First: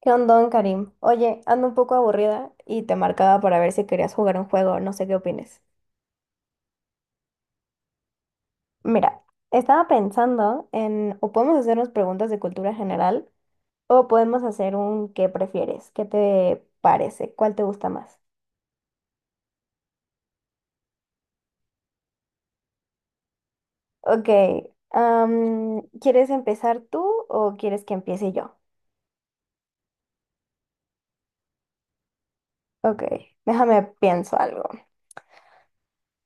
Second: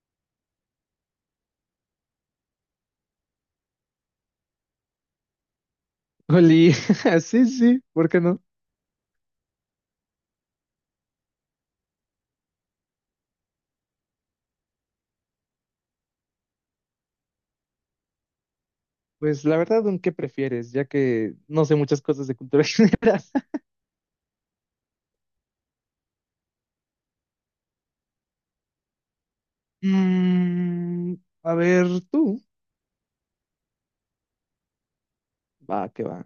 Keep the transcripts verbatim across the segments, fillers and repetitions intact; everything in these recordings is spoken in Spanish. ¿Qué onda, Karim? Oye, ando un poco aburrida y te marcaba para ver si querías jugar un juego, no sé qué opines. Oli, sí, sí, ¿por qué no? Mira, estaba pensando en o podemos hacernos preguntas de cultura general o podemos hacer un ¿qué prefieres? ¿Qué te parece? ¿Cuál te gusta más? Pues la verdad, ¿un qué prefieres? Ya que no sé muchas cosas de cultura general. Ok, am, ¿quieres empezar tú o quieres que empiece yo? Mm, a ver, tú. Ok, déjame pienso algo. Va, que va.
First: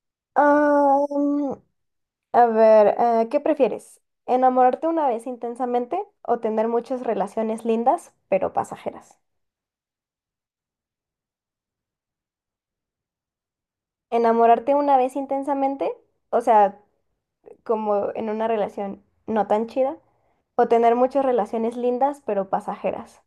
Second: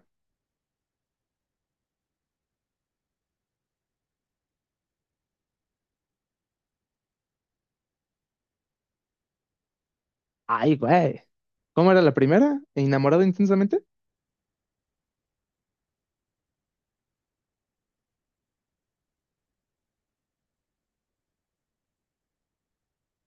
A ver, eh, ¿qué prefieres? ¿Enamorarte una vez intensamente o tener muchas relaciones lindas pero pasajeras? Ay, güey. ¿Cómo era la primera? ¿Enamorado intensamente? ¿Enamorarte una vez intensamente? O sea, como en una relación no tan chida. ¿O tener muchas relaciones lindas pero pasajeras?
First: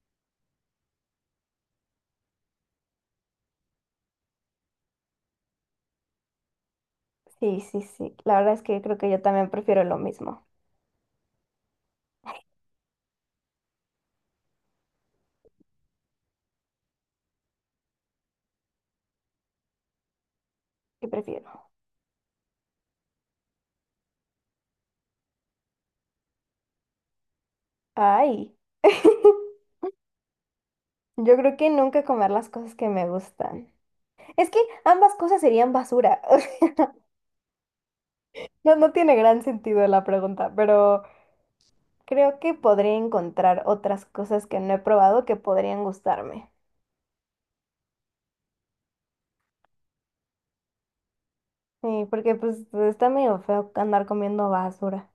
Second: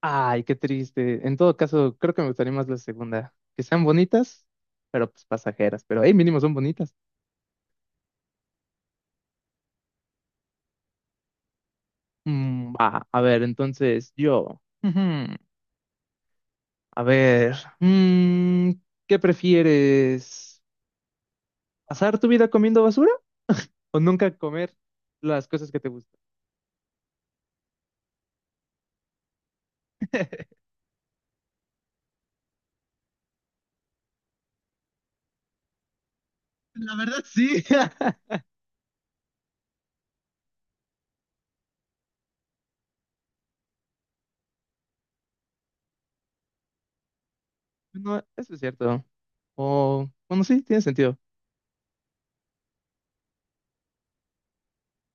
Ay, qué triste. En todo caso, creo que me gustaría más la segunda. Que sean bonitas, pero pues pasajeras. Pero, hey, mínimo son bonitas. Sí, sí, sí. La verdad es que creo que yo también prefiero lo mismo. Mm, va, a ver, entonces yo. Ujú. A ver, mm, ¿qué prefieres? ¿Qué prefiero? ¿Pasar tu vida comiendo basura o nunca comer las cosas que te gustan? Ay. Yo creo que nunca comer las cosas que me gustan. Es que ambas cosas serían basura. La verdad, sí. No, no tiene gran sentido la pregunta, pero... Creo que podría encontrar otras cosas que no he probado que podrían gustarme. No, eso es cierto. O, bueno, sí, tiene sentido. Sí, porque pues está medio feo andar comiendo basura.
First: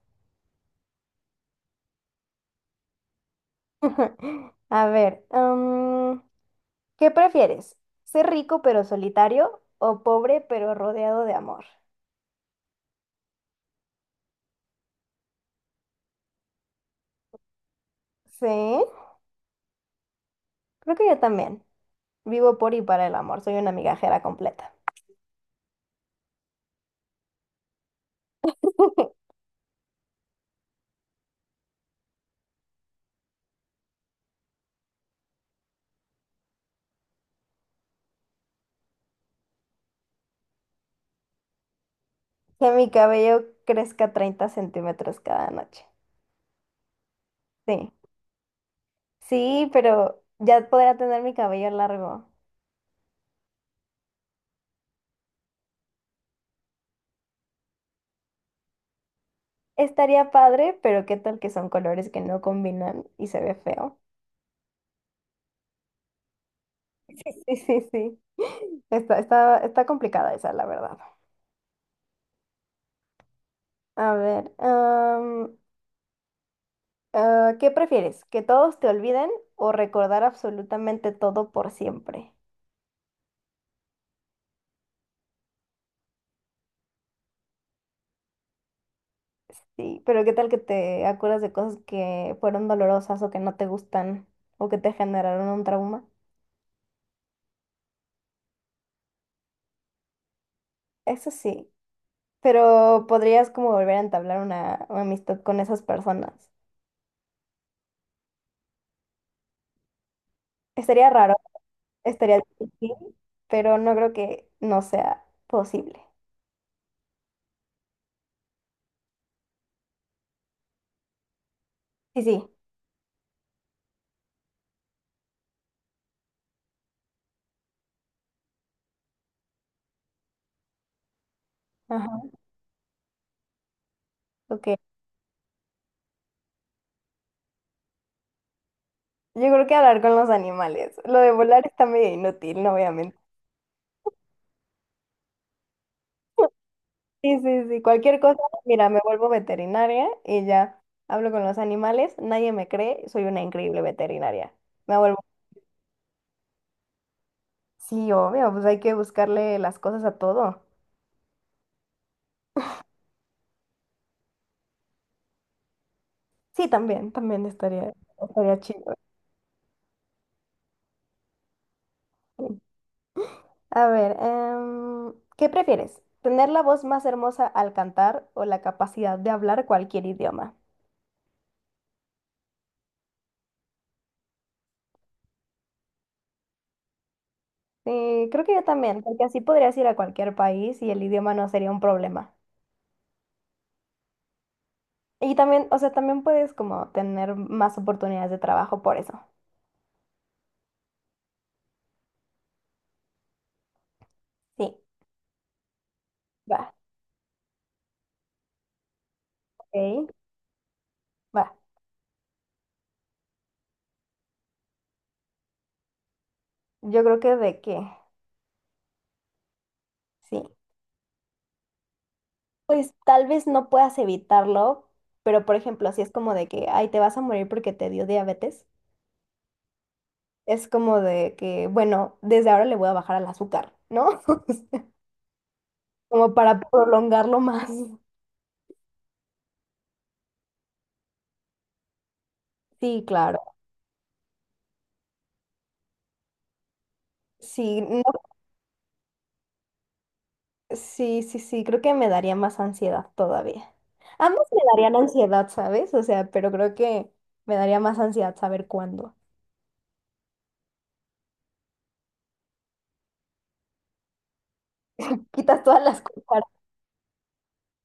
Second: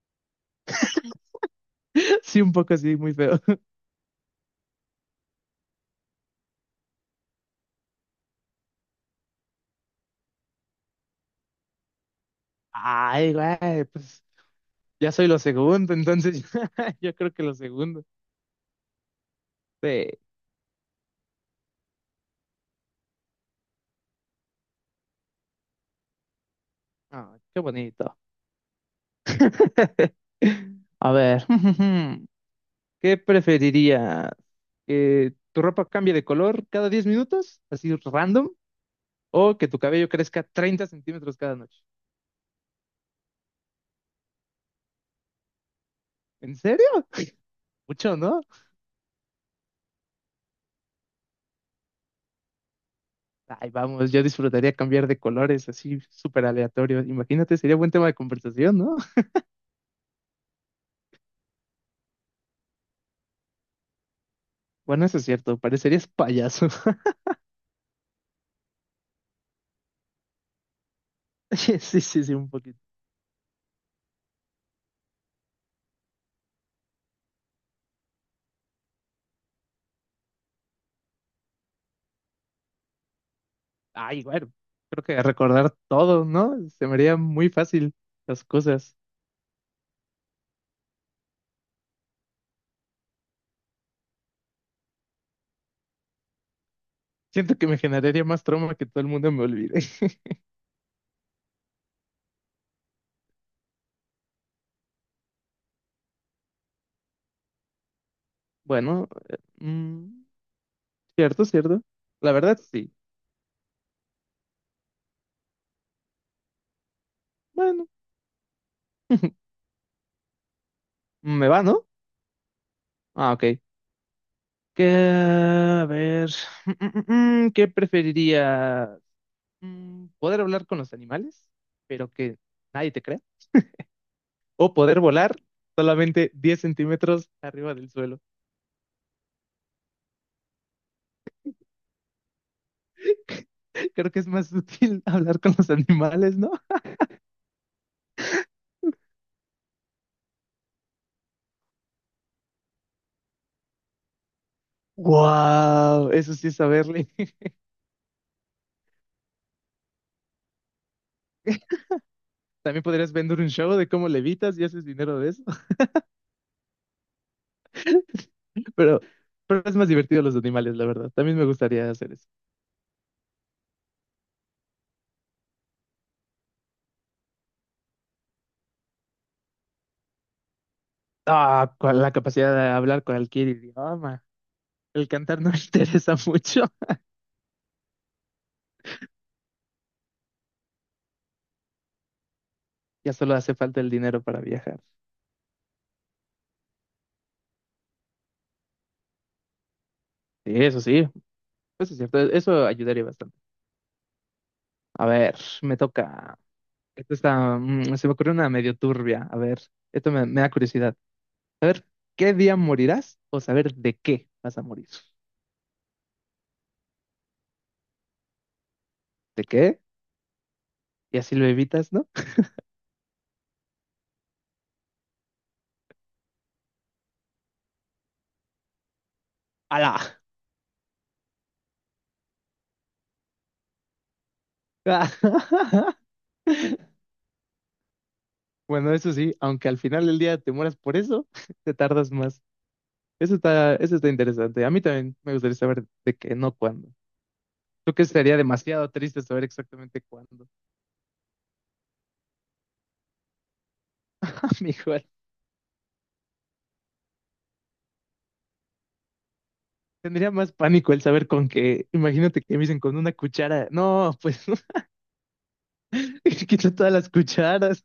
Sí, un poco así, muy feo. A ver, mm, ¿qué prefieres? ¿Ser rico pero solitario o pobre pero rodeado de amor? Ay, güey, pues ya soy lo segundo, entonces yo creo que lo segundo. Sí, Sí. creo que yo también. Vivo por y para el amor, soy una migajera completa. Ah, qué bonito. A ver, ¿qué preferirías? ¿Que tu ropa cambie de color cada diez minutos, así random, o que tu cabello crezca treinta centímetros cada noche? Que mi cabello crezca treinta centímetros cada noche. ¿En serio? Sí, Mucho, ¿no? sí, pero ya podría tener mi cabello largo. Ay, vamos, yo disfrutaría cambiar de colores, así súper aleatorio. Imagínate, sería buen tema de conversación, ¿no? Estaría padre, pero qué tal que son colores que no combinan y se ve feo. Bueno, eso es cierto, parecerías payaso. Sí, sí, sí, sí. Está, está, está complicada esa, la verdad. Sí, sí, sí, un poquito. A ver, am, ah, ¿qué prefieres? ¿Que todos te olviden o recordar absolutamente todo por siempre? Ay, bueno, creo que recordar todo, ¿no? Se me haría muy fácil las cosas. Sí, pero qué tal que te acuerdas de cosas que fueron dolorosas o que no te gustan o que te generaron un trauma. Siento que me generaría más trauma que todo el mundo me olvide. Eso sí, pero podrías como volver a entablar una, una amistad con esas personas. Bueno, eh, mm, Estaría raro. cierto, cierto. La Estaría verdad, sí. difícil, pero no creo que no sea posible. Bueno, me va, ¿no? Sí, sí. Ah, ok. Que a ver, mm, mm, mm, mm, ¿qué preferiría? Mm, poder hablar con los animales, pero Ajá, que nadie te crea, o ok. poder volar solamente diez centímetros arriba del suelo. Yo creo que hablar con los animales. Lo de volar está medio inútil, no voy a mentir. Creo que es más útil hablar con los animales, ¿no? Sí, sí, sí. Cualquier cosa, mira, me vuelvo veterinaria y ya hablo con los animales. Nadie me cree, soy una increíble veterinaria. Me vuelvo. ¡Wow! Eso sí es saberle. Sí, obvio, pues hay que buscarle las cosas a todo. También podrías vender un show de cómo levitas y haces dinero de eso, Sí, también, también estaría, estaría chido. pero, pero es más divertido los animales, la verdad. También me gustaría hacer eso. A ver, em, ¿qué prefieres? ¿Tener la voz más hermosa al cantar o la capacidad de hablar cualquier idioma? Ah, con la capacidad de hablar cualquier idioma. El cantar no me interesa mucho. Sí, creo que yo también, porque así podrías ir a cualquier país y el idioma no sería un problema. Ya solo hace falta el dinero para viajar. Y también, o sea, también puedes como tener más oportunidades de trabajo por eso. Sí, eso sí, eso es cierto, eso ayudaría bastante. Sí, A ver, me toca. va, Esto está, mm, se me ocurrió una medio turbia. A ver, ok, esto me, me da curiosidad. va. ¿Qué día morirás o saber de qué vas a morir? Yo creo que de que, ¿De qué? sí. Y así lo evitas, ¿no? Pues tal vez no puedas evitarlo, pero por ejemplo, si es como de que, ay, te vas a morir porque te dio diabetes. ¡Hala! Es como de que, bueno, desde ahora le voy a bajar al azúcar, ¿no? Como para prolongarlo más. Bueno, eso sí, aunque al final del día te mueras por eso, te tardas más. Sí, Eso claro. está, eso está interesante. A mí también me gustaría saber de qué, no cuándo. Sí, Tú que no- sería demasiado triste saber exactamente cuándo, sí, sí, sí, creo que me daría más ansiedad todavía. Ambos me darían amigo. ansiedad, ¿sabes? O sea, pero creo que me daría más ansiedad saber cuándo. Tendría más pánico el saber con qué. Imagínate que me dicen con una cuchara. No, pues Quitas todas las cosas. quito todas las cucharas.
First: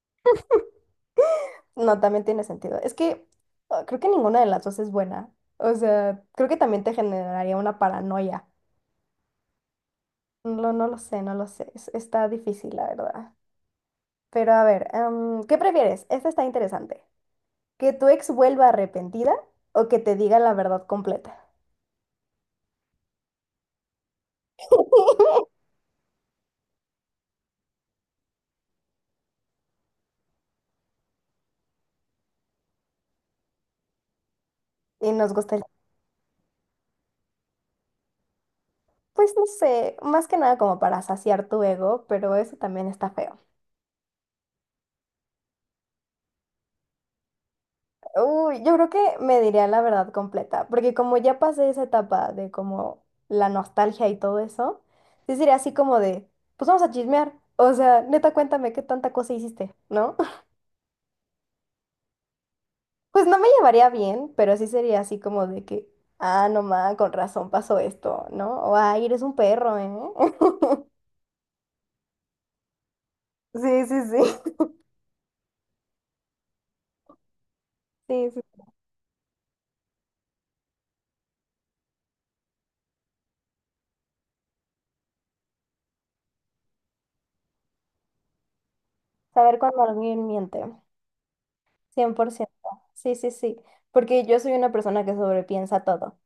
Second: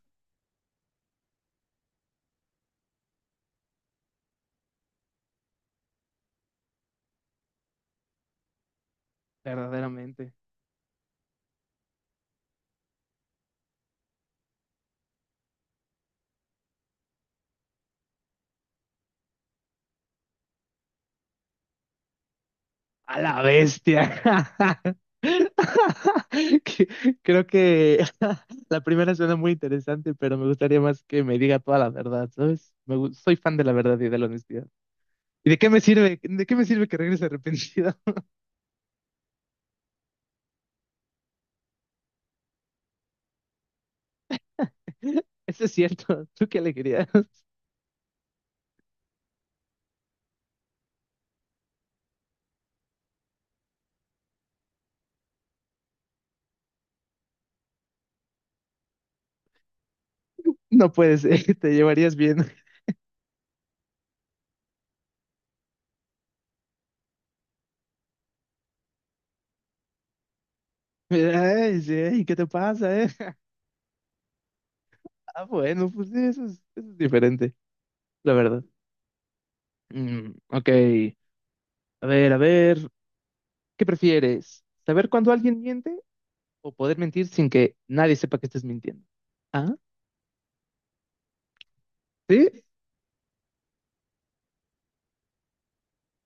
No, también tiene sentido. Es que ah, creo que ninguna de las dos es buena. O sea, creo que también te generaría una paranoia. Verdaderamente. No, no lo sé, no lo sé. Es- Está difícil, la verdad. Pero a ver, em, ¿qué prefieres? Esta está interesante. ¿Que tu ex vuelva arrepentida o que te diga la verdad completa? A la bestia. Que- Creo que la primera suena muy interesante, pero me gustaría más que me diga toda la verdad, ¿sabes? Me gu- soy fan de la verdad y de la honestidad. Y nos ¿Y gusta de el... qué me sirve? ¿De qué me sirve que regrese arrepentido? Pues no sé, más que nada como para saciar tu ego, pero eso también está feo. Eso es cierto. ¿Tú qué alegría? Uy, yo creo que me diría la verdad completa, porque como ya pasé esa etapa de como la nostalgia y todo eso, sí sería así como de, pues vamos a chismear. O sea, neta, cuéntame qué tanta cosa hiciste, ¿no? No puedes. Te llevarías bien. Pues no me llevaría bien, pero sí sería así como de que, ah, no ma, con razón pasó esto, ¿no? O, ay, eres un perro, ¿eh? Ay, sí, ¿qué te pasa, eh? Sí, sí, sí. Ah, bueno, pues sí, eso es, eso es diferente, Sí, la sí. verdad. Mm, ok, a ver, a ver, ¿qué prefieres? ¿Saber cuándo alguien miente o poder mentir sin que nadie sepa que estés mintiendo? Saber ¿Ah? cuando alguien miente, cien por ¿Sí? ciento, Sí, sí, sí. Porque yo soy una persona que sobrepiensa todo.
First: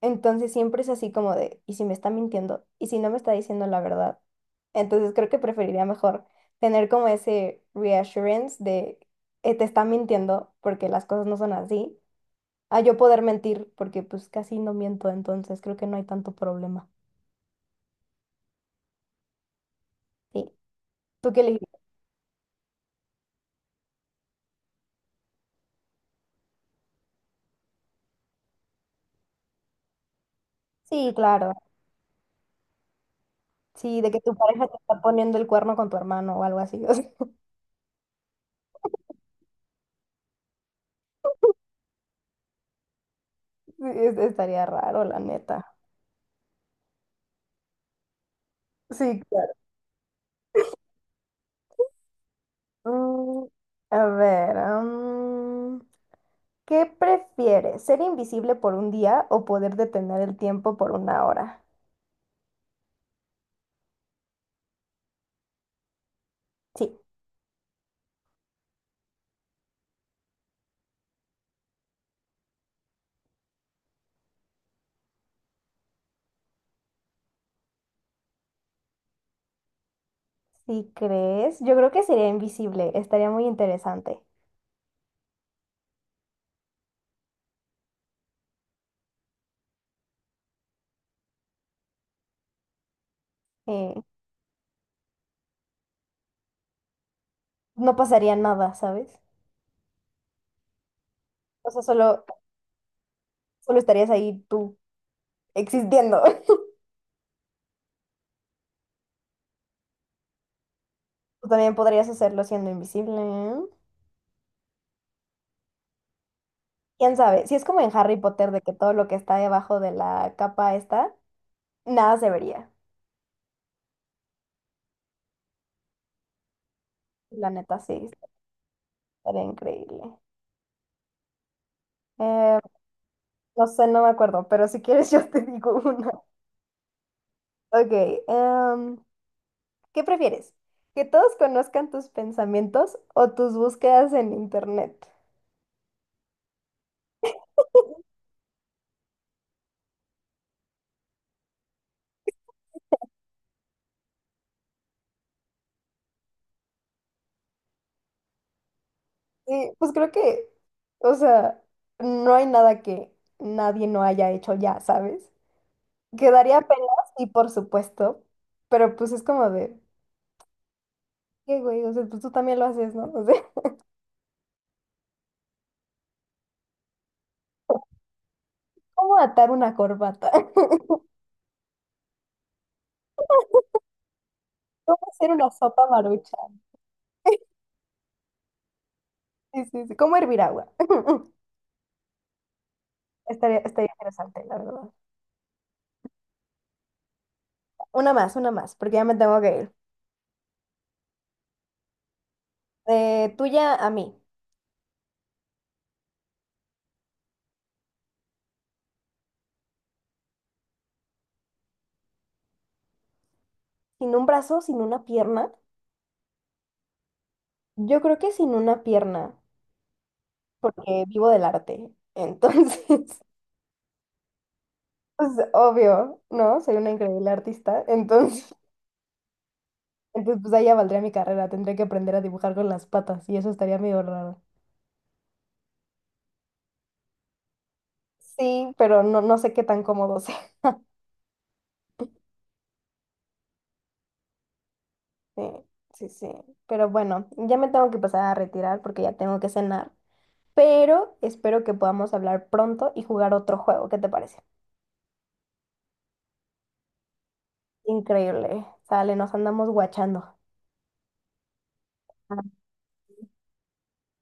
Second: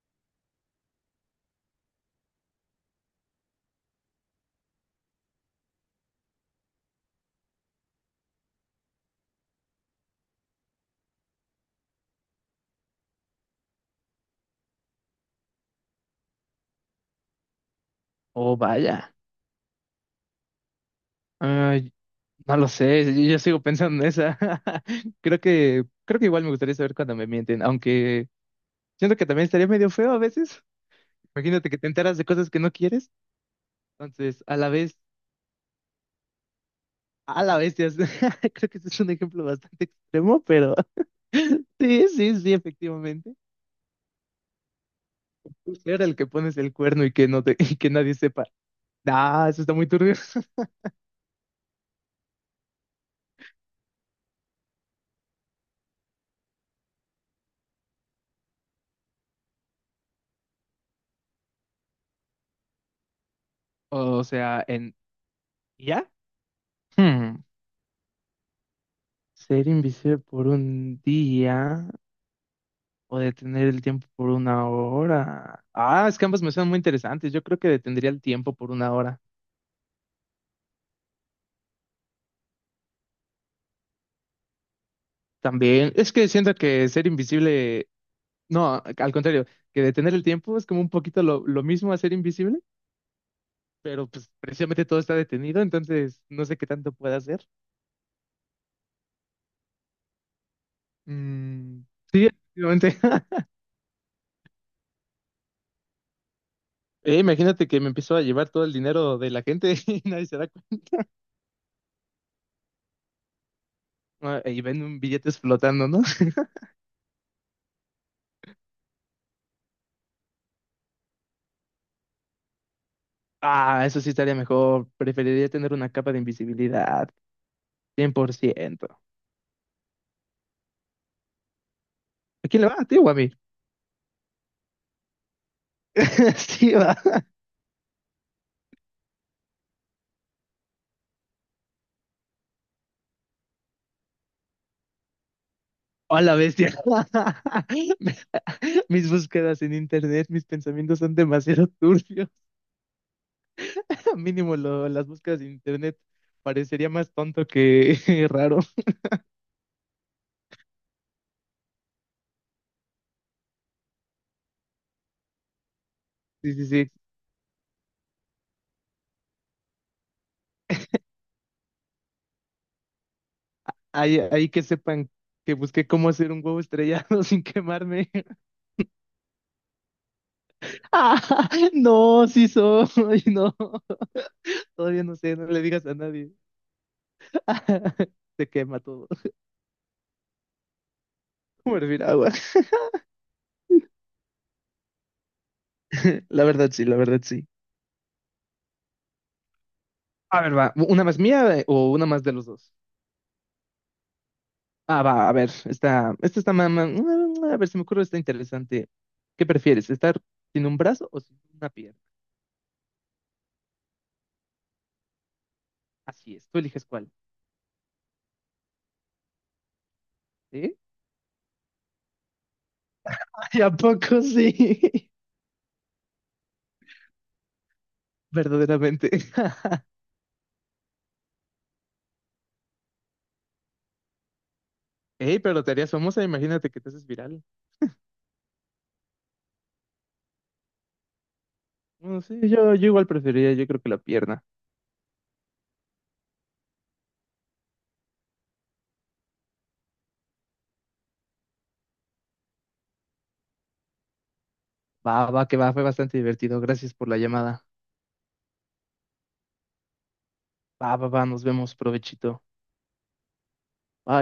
Entonces siempre es así como de, ¿y si me está mintiendo? ¿Y si no me está diciendo la verdad? Entonces creo que preferiría mejor tener como ese reassurance de, eh, te está mintiendo porque las cosas no son así a yo poder mentir, porque pues casi no miento, entonces creo que no hay tanto problema. Oh, vaya. Sí. ¿Tú qué elegiste? Ay, no lo sé, yo, yo sigo pensando en esa. Creo que, creo que igual me gustaría saber cuándo me mienten, aunque siento que también estaría medio feo a veces. Sí, claro. Imagínate que te enteras de cosas que no quieres. Sí, de que tu Entonces, a pareja la te vez, está poniendo el cuerno con tu hermano o algo así. O sea, a la vez, creo que ese es un ejemplo bastante extremo, pero... Sí, sí, sí, efectivamente. sí, es- estaría raro, la neta. Tú era el que pones el cuerno y que no te, y que nadie sepa. Sí, Ah, claro. eso está muy turbio. Mm, a ver, mm, ¿qué prefieres? ¿Ser invisible por un día o poder detener el tiempo por una hora? O sea, en ¿ya? Sí, Hmm. Ser invisible por un día o detener el tiempo por una hora. Ah, es que ambas me suenan muy interesantes. Yo creo que detendría el tiempo por una hora. si crees, yo creo que sería invisible, estaría muy interesante. También, es que siento que ser invisible, no, al contrario, que detener el tiempo es como un poquito lo, lo mismo a ser invisible, eh, pero pues precisamente todo está detenido, entonces no sé qué tanto puede hacer. no pasaría nada, ¿sabes? O sea, Mm, solo sí, efectivamente. Solo estarías ahí tú existiendo. Eh, imagínate que me empiezo a llevar todo el dinero de la gente y nadie se da cuenta. Tú también podrías hacerlo siendo invisible. Ah, y ven un billetes flotando, ¿no? ¿Quién sabe? Si es como en Harry Potter de que todo lo que está debajo de la capa está, nada se vería. Ah, eso sí estaría mejor. Preferiría tener una capa de invisibilidad, La neta, sí, cien por ciento. estaría increíble. ¿A Eh, quién le va? ¿A ti o a mí? no sé, no me acuerdo, pero si quieres yo te digo una. Sí, va. Ok, em, ¿qué prefieres? ¿Que todos conozcan tus pensamientos o tus búsquedas en internet? Hola, bestia. Me- Mis búsquedas en internet, mis pensamientos son demasiado turbios. Mínimo lo- las búsquedas en internet parecería más tonto que raro. Sí, pues creo que, o sea, no hay nada que nadie no haya hecho ya, ¿sabes? Sí, Quedaría sí, pelas, sí, y por supuesto, pero pues es como de, qué güey, o sea, pues tú también lo haces, ¿no? O sea, ahí, ahí que sepan que busqué cómo hacer un huevo estrellado sin quemarme. ¿cómo atar una corbata? Ah, no, sí soy, no. ¿Cómo Todavía no hacer sé, no una le digas sopa a nadie. marucha? Se quema todo. Sí, sí, sí. ¿Cómo hervir agua? Como hervir agua. Estaría, estaría interesante, la verdad. La verdad sí, la verdad sí. Una más, una más, porque ya me tengo que ir. A ver, va, ¿una más mía eh, o una más de los dos? Eh, tuya a mí. Ah, va, a ver, esta, esta está más, a ver, se me ocurre, está interesante. ¿Qué prefieres, estar sin un brazo o sin una pierna? Sin un brazo, sin una pierna. Así es, tú eliges cuál, Yo creo que sin una pierna, ¿sí? porque vivo del arte. Entonces, Ay, ¿a poco sí? pues obvio, ¿no? Soy una increíble artista. Entonces, Verdaderamente. entonces, pues ahí ya valdría mi carrera, tendría que aprender a dibujar con las patas y eso estaría medio raro. Ey, pero te harías famosa, imagínate que te haces viral. Sí, pero no, no sé qué tan cómodo sea. No sé, yo, yo igual preferiría, yo creo que la pierna. Sí, sí, sí. Pero bueno, ya me tengo que pasar a retirar porque ya tengo que cenar. Pero espero que podamos hablar pronto y jugar otro juego. ¿Qué te parece? Va, va, que va, fue bastante divertido. Gracias por la llamada. Increíble. Sale, nos andamos guachando. Va, va, va, nos vemos, provechito. Bye.